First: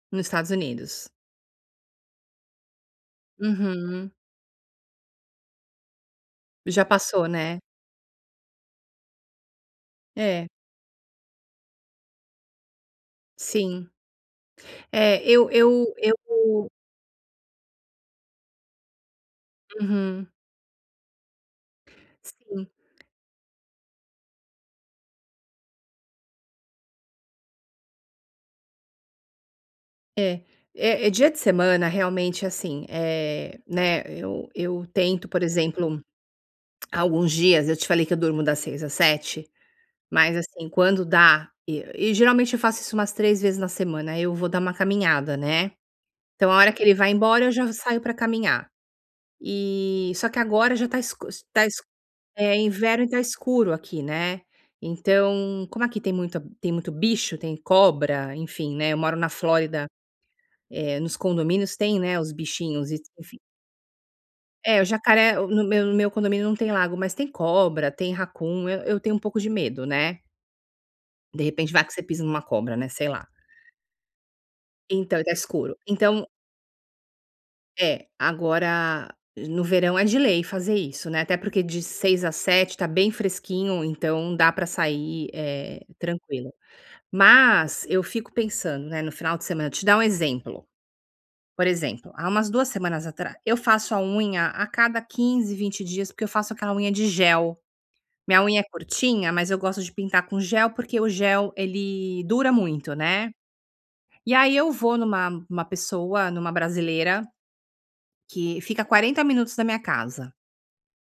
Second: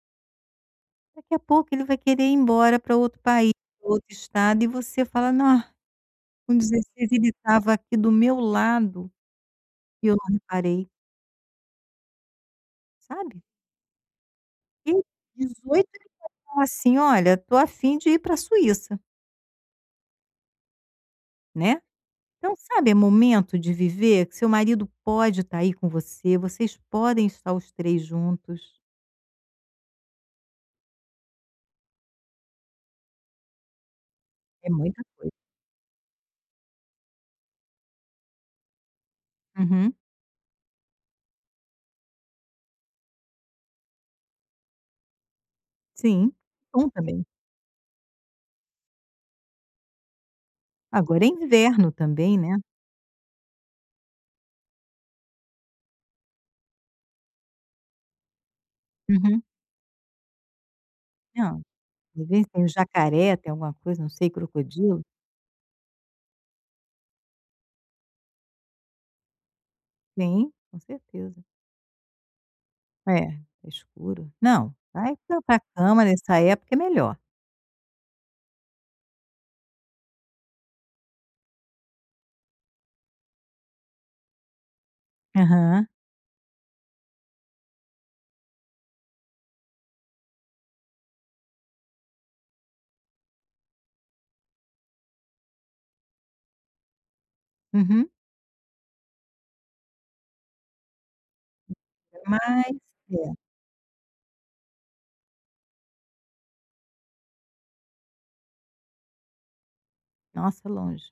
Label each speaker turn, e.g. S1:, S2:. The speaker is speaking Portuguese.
S1: No Estados Unidos.
S2: Daqui a pouco ele vai querer ir embora para outro país, para outro
S1: Uhum.
S2: estado e você fala: "Ah, com
S1: Já
S2: 16
S1: passou,
S2: ele
S1: né.
S2: estava aqui do meu lado, e eu não
S1: É.
S2: reparei". Sabe?
S1: Sim.
S2: E
S1: É, eu
S2: 18
S1: eu
S2: ele falou
S1: eu
S2: assim: "Olha, tô a fim de ir para Suíça".
S1: Uhum.
S2: Né? Então,
S1: Sim.
S2: sabe, é momento de viver, que seu marido pode estar aí com você, vocês podem estar os 3 juntos.
S1: É é é dia de semana realmente, assim, eh, né, eu
S2: É
S1: eu
S2: muita
S1: tento,
S2: coisa.
S1: por exemplo, alguns dias eu te falei que eu durmo das 6 às 7,
S2: Uhum.
S1: mas assim, quando dá, e e geralmente eu faço isso umas 3 vezes na semana, eu vou dar uma caminhada, né.
S2: Sim,
S1: Então, a hora
S2: é
S1: que
S2: bom
S1: ele vai
S2: também.
S1: embora eu já saio para caminhar. E só que agora já tá
S2: Agora
S1: escu
S2: é
S1: tá escu
S2: inverno também,
S1: é
S2: né.
S1: inverno e tá escuro aqui, né. Então, como aqui tem muita tem muito bicho, tem cobra, enfim, né, eu moro na
S2: Uhum.
S1: Flórida, eh, nos
S2: Hã,
S1: condomínios tem, né,
S2: às
S1: os
S2: vezes tem o
S1: bichinhos e
S2: jacaré, tem
S1: enfim.
S2: até alguma coisa, não sei
S1: É o
S2: crocodilo.
S1: jacaré, no meu no meu condomínio não tem lago mas tem cobra, tem raccoon, eu eu tenho um pouco de medo, né.
S2: Sim, com
S1: De
S2: certeza.
S1: repente vai que você pisa numa cobra, né, sei lá.
S2: É, escuro. Não, vai
S1: Então tá
S2: pra pra
S1: escuro,
S2: cama,
S1: então
S2: nessa época é melhor.
S1: É, agora no verão é de lei fazer isso, né, até porque de 6 às 7 tá bem fresquinho então dá para sair, eh,
S2: Aham.
S1: tranquilo. Mas eu fico pensando, né, no final de semana, vou te dar um exemplo. Por exemplo há umas 2 semanas atrá eu faço a unha a cada 15, 20 dias, porque eu faço aquela unha de gel.
S2: Uhum.
S1: Minha unha é curtinha, mas eu gosto de pintar com gel porque o gel, ele dura
S2: Mais
S1: muito, né.
S2: tempo.
S1: E aí eu vou em uma em uma pessoa, em uma brasileira, que fica 40 minutos da minha casa.
S2: Nossa, longe.